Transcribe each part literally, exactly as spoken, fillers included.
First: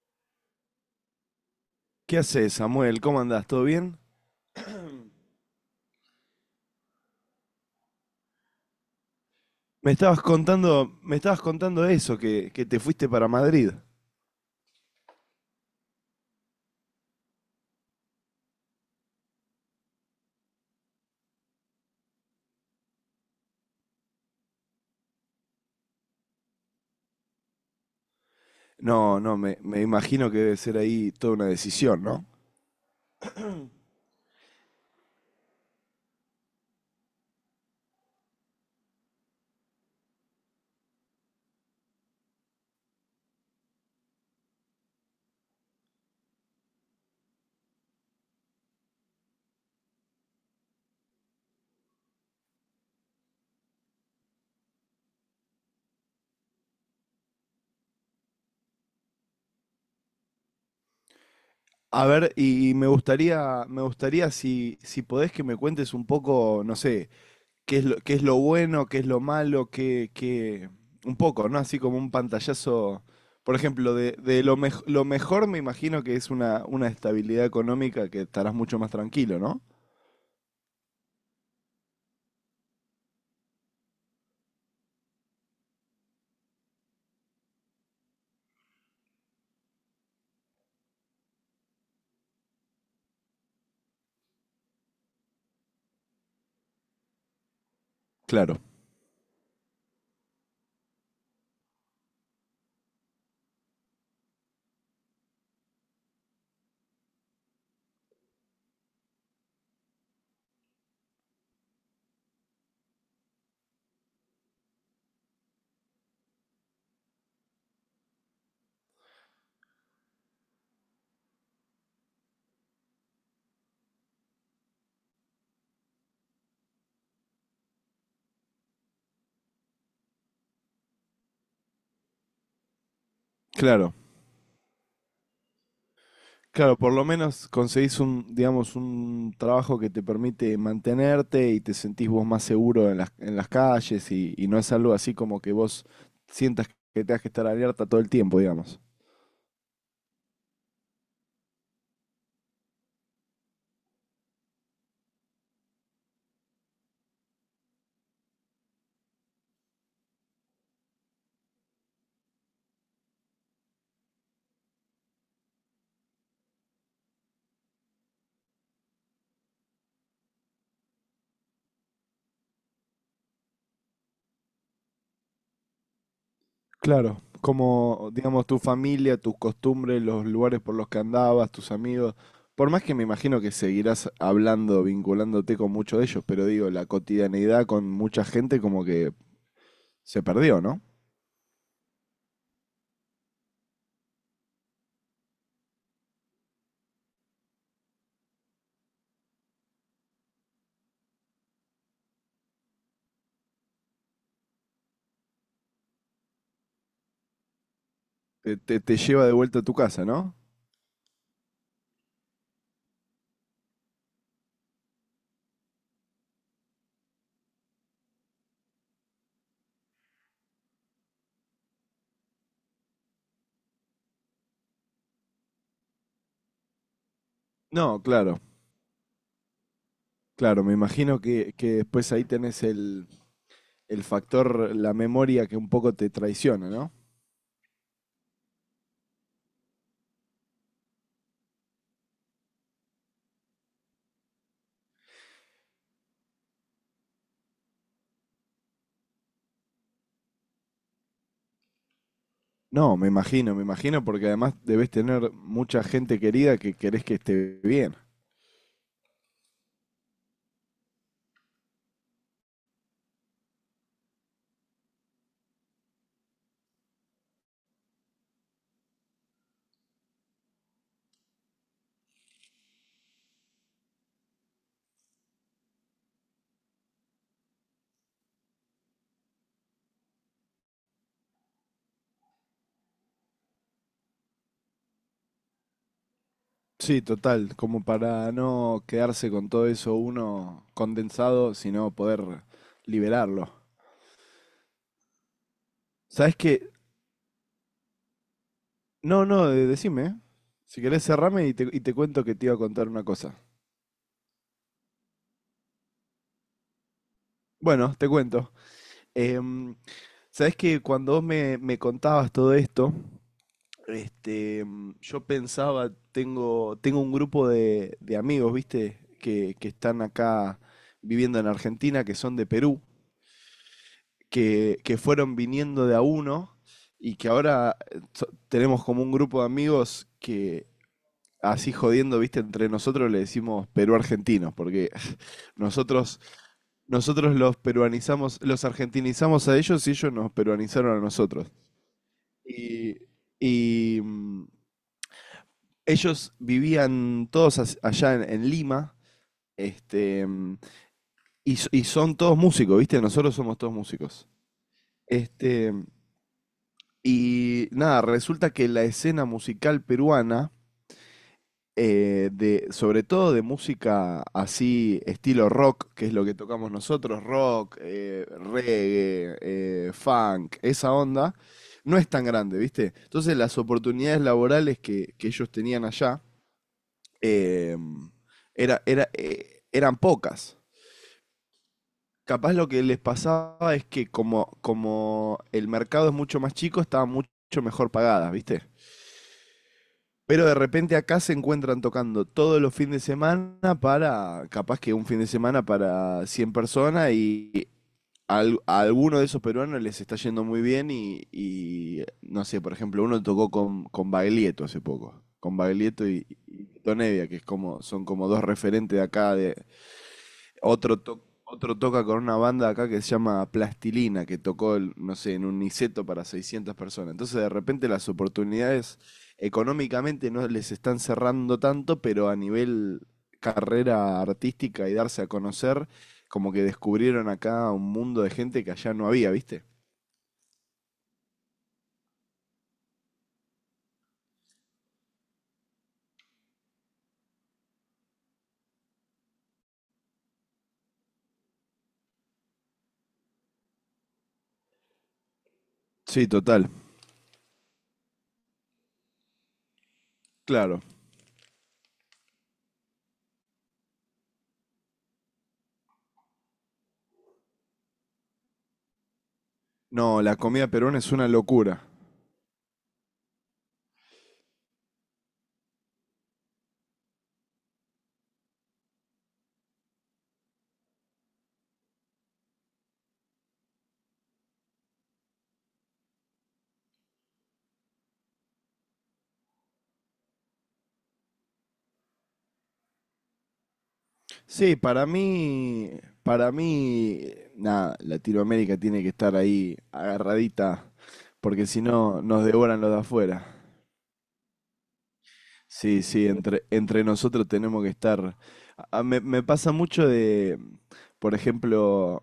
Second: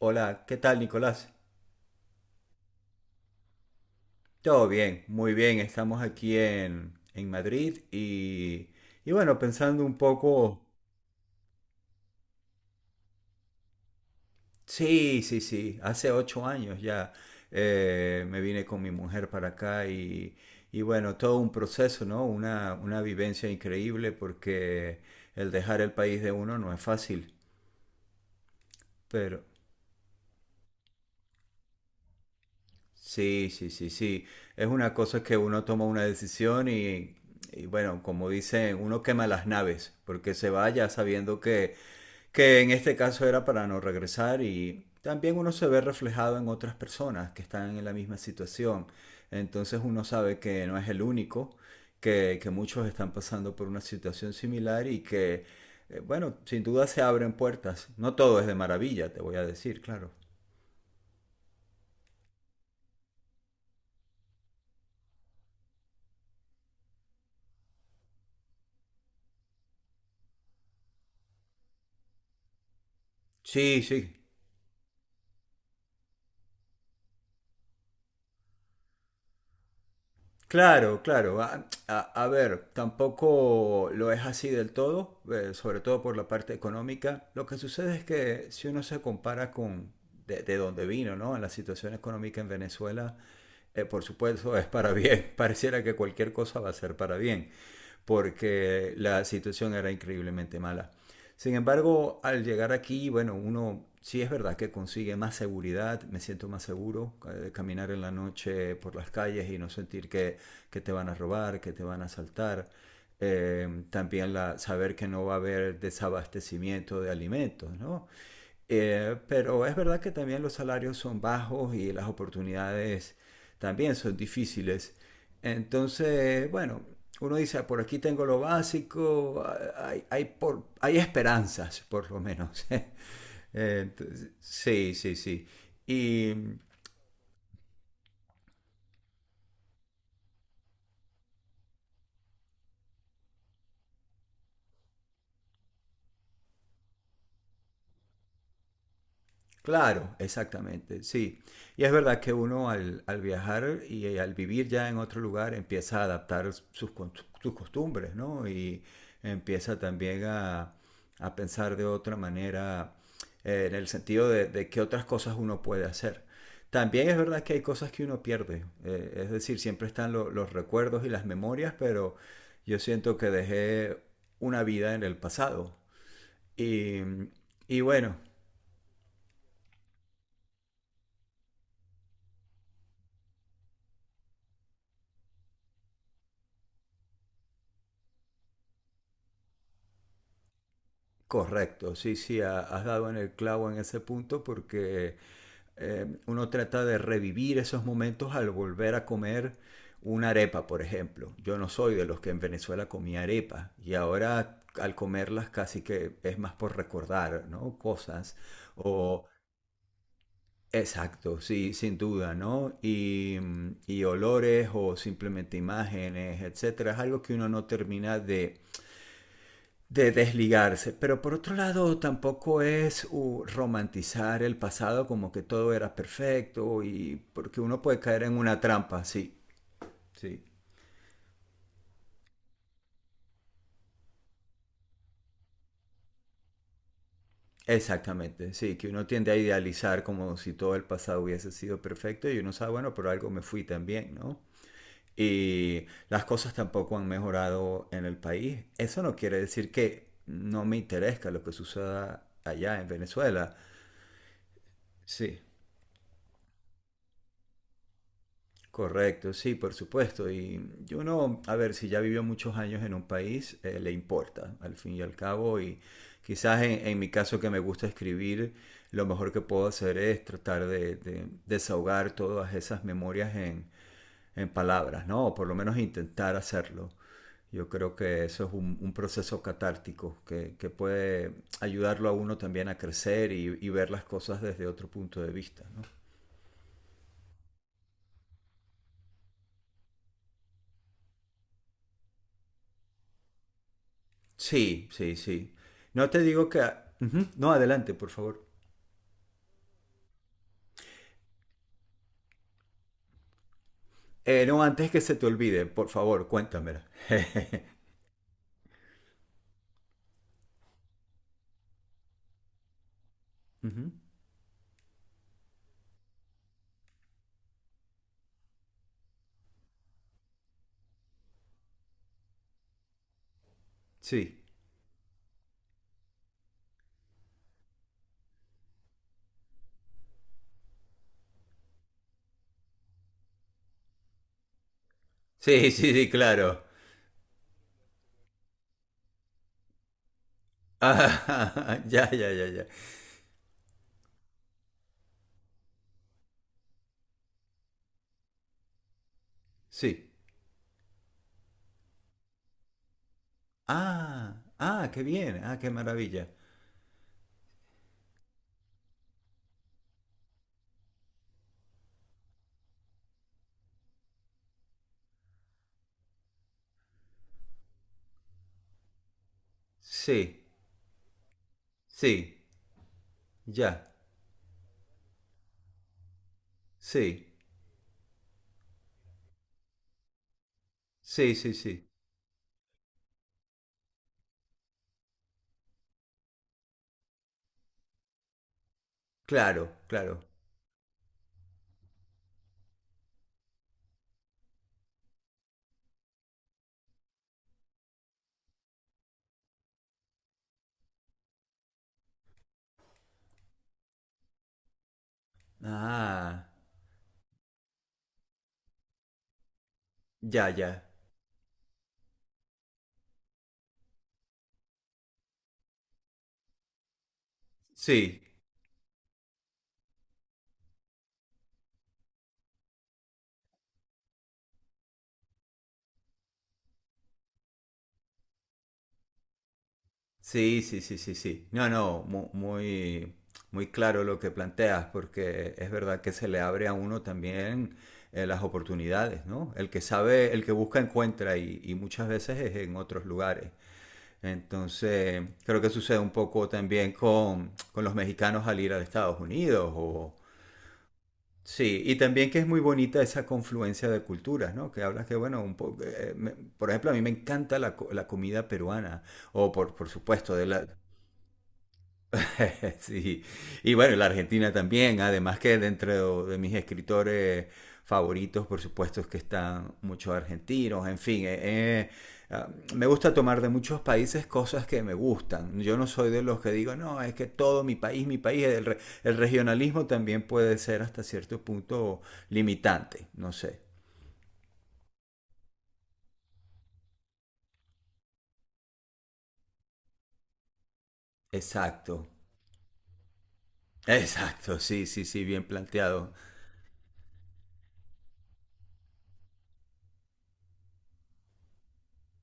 Hola, ¿qué tal, Nicolás? ¿Qué haces, Samuel? ¿Cómo andás? ¿Todo bien? Todo bien, muy bien. Estamos aquí en, en Madrid y, y bueno, pensando Me un estabas poco, contando, me estabas contando eso, que, que te fuiste para Madrid. sí, sí, sí, hace ocho años ya. Eh, me vine con mi mujer para acá y, y bueno, todo un proceso, ¿no? Una, una vivencia increíble porque el dejar el país de uno no es fácil, No, no, pero me, me imagino que debe ser ahí toda una decisión, ¿no? sí, sí, sí, sí. Es una cosa que uno toma una decisión y, y bueno, como dicen, uno quema las naves porque se va ya sabiendo que, que en este caso era para no regresar, y también uno se ve reflejado en otras personas que están en la misma situación. Entonces uno sabe que no es el único, que, que muchos están pasando por una situación similar y que, eh, bueno, sin duda se abren puertas. No todo es de maravilla, te voy a decir, claro. A ver, y, y me gustaría, me gustaría si, si podés que me cuentes un poco, no sé, qué es lo, qué es lo bueno, qué es lo malo, qué, qué, un poco, ¿no? Así como un pantallazo, por Sí, ejemplo, de, sí. de lo, mej- lo mejor me imagino que es una, una estabilidad económica que estarás mucho más tranquilo, ¿no? Claro, claro. A, a- a ver, tampoco lo es así del todo, eh, sobre todo por la parte económica. Lo que sucede es que si uno se compara con de, de dónde vino, ¿no? En la situación económica en Venezuela, eh, por supuesto es para bien. Pareciera que cualquier cosa va a ser para bien, Claro, porque la situación era increíblemente mala. Sin embargo, al llegar aquí, bueno, uno sí es verdad que consigue más seguridad, me siento más seguro eh, de caminar en la noche por las calles y no sentir que, que te van a robar, que te van a asaltar. Eh, también la, saber que no va a haber desabastecimiento de alimentos, ¿no? Eh, pero es verdad que también los salarios son bajos y las oportunidades también son difíciles. Entonces, bueno, uno dice, "Ah, por aquí tengo lo básico, ah, hay, hay por, hay esperanzas, por lo menos". claro. Entonces, sí, sí, sí. Y, Claro, por lo menos conseguís un, digamos, un trabajo que te permite mantenerte y te sentís vos más seguro en las, en las calles y, y no es algo así como que vos sientas que tengas que estar alerta todo el tiempo, digamos. claro, exactamente, sí. Y es verdad que uno al, al viajar y eh, al vivir ya en otro lugar empieza a adaptar sus, con- sus costumbres, ¿no? Y empieza también a, a pensar de otra manera, eh, en el sentido de, de qué otras cosas uno puede hacer. También es verdad que hay cosas que uno pierde, eh, es decir, siempre están lo- los recuerdos y las memorias, pero yo siento que dejé una vida en el pasado. Y, Claro, y como, bueno, digamos, tu familia, tus costumbres, los lugares por los que andabas, tus amigos, por más que me imagino que seguirás hablando, vinculándote con muchos de ellos, pero digo, la cotidianidad con mucha gente como que se perdió, ¿no? correcto, sí, sí, ha- has dado en el clavo en ese punto porque eh, uno trata de revivir esos momentos al volver a comer una arepa, por ejemplo. Yo no soy de los que en Venezuela comía arepa, y ahora al comerlas casi que es más por recordar, ¿no? Cosas Te, te- te o... lleva de vuelta a tu casa, ¿no? Exacto, sí, sin duda, ¿no? Y, mm, y olores o simplemente imágenes, etcétera, es algo que uno no termina de de desligarse, pero por otro lado tampoco es uh, romantizar el pasado como que todo era perfecto y porque uno puede No, caer en claro, una trampa, sí, sí, claro, me imagino que, que después ahí tenés el, el factor, la memoria que un poco te traiciona, ¿no? exactamente, sí, que uno tiende a idealizar como si todo el pasado hubiese sido perfecto, y uno sabe, bueno, pero algo me fui también, ¿no? Y las cosas tampoco han mejorado en el país. Eso no quiere decir que no me interesa lo que suceda allá en No, me Venezuela. imagino, me imagino, porque además debes tener Sí, mucha gente querida que querés que esté bien. correcto, sí, por supuesto. Y yo no, a ver, si ya vivió muchos años en un país, eh, le importa, al fin y al cabo. Y quizás en, en mi caso que me gusta escribir, lo mejor que puedo hacer es tratar de, de desahogar todas esas memorias en, en palabras, ¿no? O por lo menos intentar hacerlo. Yo creo que eso es un, un proceso catártico que, que puede ayudarlo a uno también a crecer y, y ver las cosas desde otro punto de vista, ¿no? Sí, total, como para no quedarse con todo eso uno condensado, sino poder liberarlo. Sí, sí, sí. No te ¿Sabes digo que... qué? Ujú. No, adelante, por favor. No, no, de- decime. Si querés, cerrame y te, y te cuento que te iba a contar una cosa. Eh, no, antes que se te olvide, por favor, cuéntamela. Bueno, te cuento. Em, sabés que cuando vos me, me contabas todo esto, Ujú. este, em, yo pensaba, tengo, tengo un grupo de, de amigos, ¿viste? Que, que están acá viviendo en Argentina, que son de Perú, Sí. que, que fueron viniendo de a uno y que ahora eh, so- tenemos como un grupo de amigos que, así jodiendo, viste, entre nosotros le decimos perú-argentinos, porque Sí, sí, sí, nosotros, claro. nosotros los peruanizamos, los argentinizamos a ellos y ellos nos peruanizaron a nosotros. Ah, ya, ya, ya, ya. Y, y, mm, ellos vivían todos as- allá en, en Lima, Sí. este, mm, y, s- y son todos músicos, viste, nosotros somos todos músicos. Ah, ah, qué bien. Ah, qué Este, maravilla. y nada, resulta que la escena musical peruana eh, de, sobre todo de música así, estilo rock, que es lo que tocamos nosotros, rock, eh, reggae, eh, Sí, funk, esa onda, no es tan sí, grande, ¿viste? Entonces las ya. oportunidades laborales que, que ellos tenían allá Sí, eh, era, era, eh, eran pocas. sí, sí, sí. Capaz lo que les pasaba es que como, como el mercado es mucho más chico, estaban mucho mejor pagadas, ¿viste? Claro, claro. Pero de repente acá se encuentran tocando todos los fines de semana para, capaz que un fin de semana para cien personas y al- a alguno de esos peruanos les está yendo muy bien y, y, no sé, por ejemplo, uno tocó con, con Baglietto hace poco, con Baglietto y, Ah, y Tito Nevia, que es como, son como dos referentes de acá de, ya, ya. otro, to- otro toca con una banda acá que se llama Plastilina, que tocó, el- no sé, en un Niceto para seiscientas personas. Entonces, de repente, las Sí, oportunidades económicamente no les están cerrando tanto, pero a nivel carrera artística y darse a conocer, como que descubrieron acá un mundo de gente que allá no había, ¿viste? sí, sí, sí, sí, sí. No, no, mu- muy, muy claro lo que planteas, porque es verdad que se le abre a uno también, eh, las oportunidades, ¿no? El que sabe, el que busca encuentra, y, y muchas veces es en otros lugares. Entonces, creo que sucede un Sí, poco total, también con, con los mexicanos al ir a Estados Unidos o... claro. Sí, y también que es muy bonita esa confluencia de culturas, ¿no? Que hablas que, bueno, un po- eh, me- por ejemplo, a mí me encanta la, co- la comida peruana, o por, por No, la supuesto, de la, comida peruana es una locura. sí, y bueno, y la Argentina también, además que dentro de mis escritores favoritos, por supuesto, es que están muchos argentinos, en fin, eh, eh, ah, me gusta tomar de muchos países cosas que me gustan. Yo no soy de los que digo, no, es que todo mi país, mi país, el, re- el regionalismo también puede ser hasta cierto punto limitante, no sé. Sí, para mí, para mí, nada, Latinoamérica tiene que estar ahí agarradita, porque si Exacto, no nos devoran los de afuera. exacto, sí, sí, sí, bien Sí, planteado. sí, entre, entre nosotros tenemos que estar. A- a- me, me pasa mucho de, por ejemplo,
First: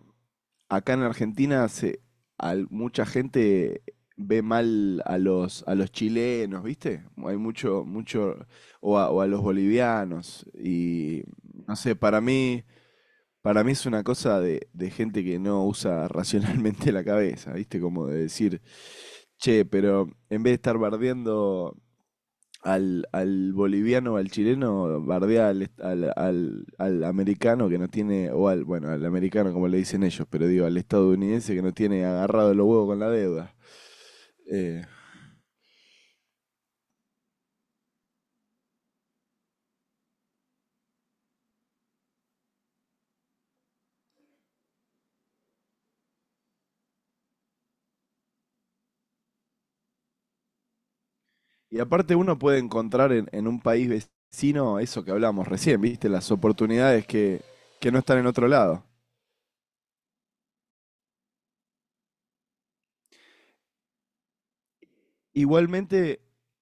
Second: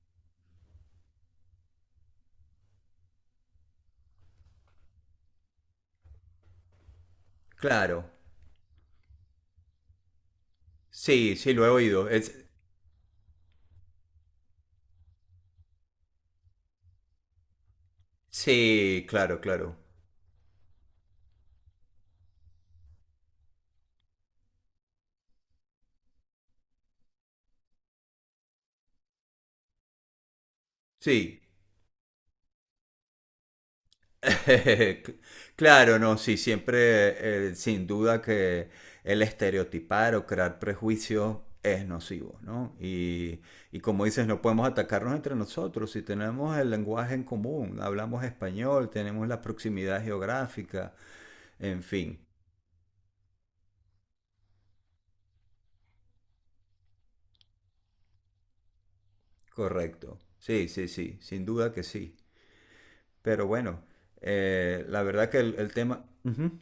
acá en Argentina se, al- mucha gente ve mal a los, a los chilenos, ¿viste? Hay mucho, Claro, mucho, o a, o a los bolivianos, y sí, sí, lo he no sé, oído. para Es, mí... Para mí es una cosa de, de gente que no usa racionalmente la cabeza, ¿viste? Como de decir, sí, claro, che, claro. pero en vez de estar bardeando al, al boliviano o al chileno, bardea al, est- al, al- al americano que no tiene, o al, bueno, al americano como le dicen ellos, pero digo, al Sí, estadounidense que no tiene agarrado los huevos con la deuda. Eh, claro, no, sí, siempre, eh, sin duda que el estereotipar o crear prejuicios es nocivo, ¿no? Y, y como dices, no podemos atacarnos entre nosotros si tenemos el lenguaje en común, hablamos español, tenemos la proximidad geográfica, y en aparte fin, uno puede encontrar en, en un país vecino eso que hablamos recién, ¿viste? Las oportunidades que, que no están en otro lado. correcto. Sí, sí, sí, sin duda que sí. Pero bueno, eh, la verdad que el, el tema... Igualmente, Ujú.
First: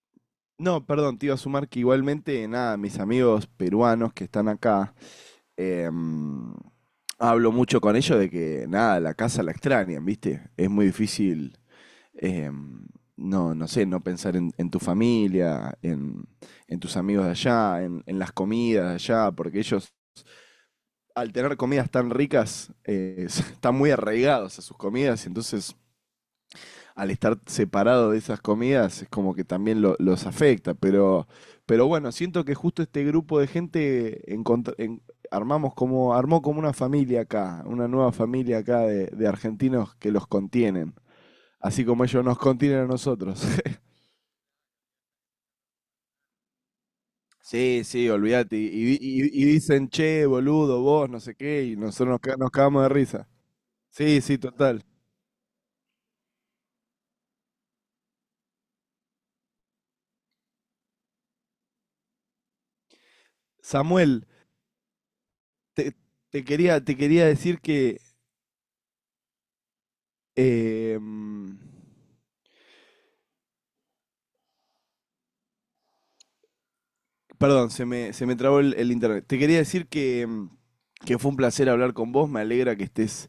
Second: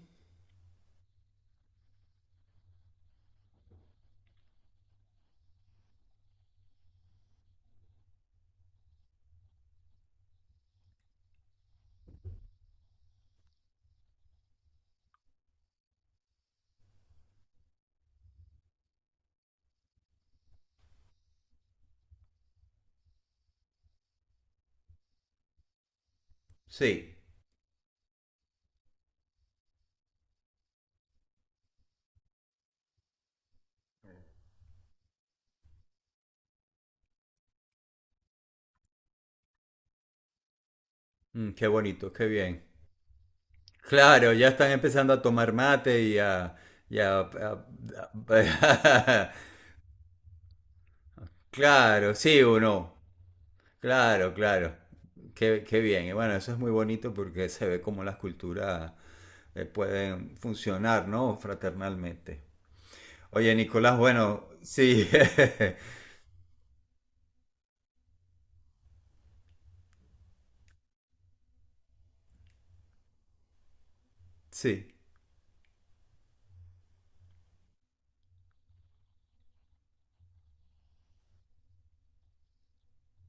no, perdón, te iba a sumar que igualmente, nada, mis amigos peruanos que están acá, em, hablo mucho con ellos de que, nada, la casa la extrañan, ¿viste? Es muy difícil, em, no, no sé, no pensar en, en tu familia, en, en tus amigos de allá, en, en las comidas de allá, porque ellos, al tener comidas tan ricas, eh, están muy arraigados a sus comidas y entonces al Sí. estar separado de esas comidas es como que también lo- los afecta, pero, pero bueno, siento que justo este grupo de gente encontr- en- armamos como, armó como una familia acá, una nueva familia acá de, de argentinos que los contienen, Mm, qué así como bonito, ellos qué nos bien. contienen a nosotros. Claro, ya están empezando a tomar mate y a... y a- a- Sí, sí, olvídate, y, y- a- y- y dicen, che, boludo, vos, no sé qué, y nosotros claro, nos, ca- sí nos o cagamos de no. risa. Sí, Claro, sí, claro. total. Qué, qué bien. Y bueno, eso es muy bonito porque se ve cómo las culturas, eh, pueden funcionar, ¿no? Fraternalmente. Oye, Nicolás, Samuel, bueno, sí. te, te quería, te quería decir que... em, Sí. perdón, se me, se me trabó el, el internet. Te quería decir que, mm, que fue un placer hablar con vos. Me alegra que estés,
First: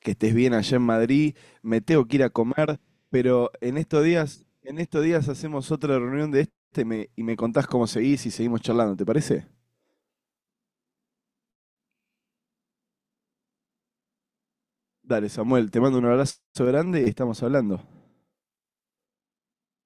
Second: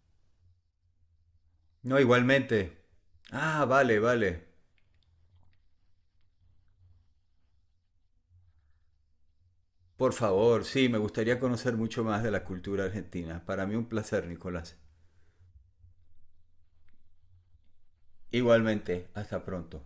que estés bien allá en Madrid. Me No, tengo que ir a igualmente. comer, pero Ah, en vale, estos vale. días, en estos días hacemos otra reunión de este y me, y me contás cómo seguís y seguimos charlando, ¿te parece? Por favor, sí, me gustaría conocer mucho más de la cultura argentina. Para mí un placer, Nicolás. Dale, Samuel, te mando un abrazo grande y estamos hablando. Igualmente, hasta pronto.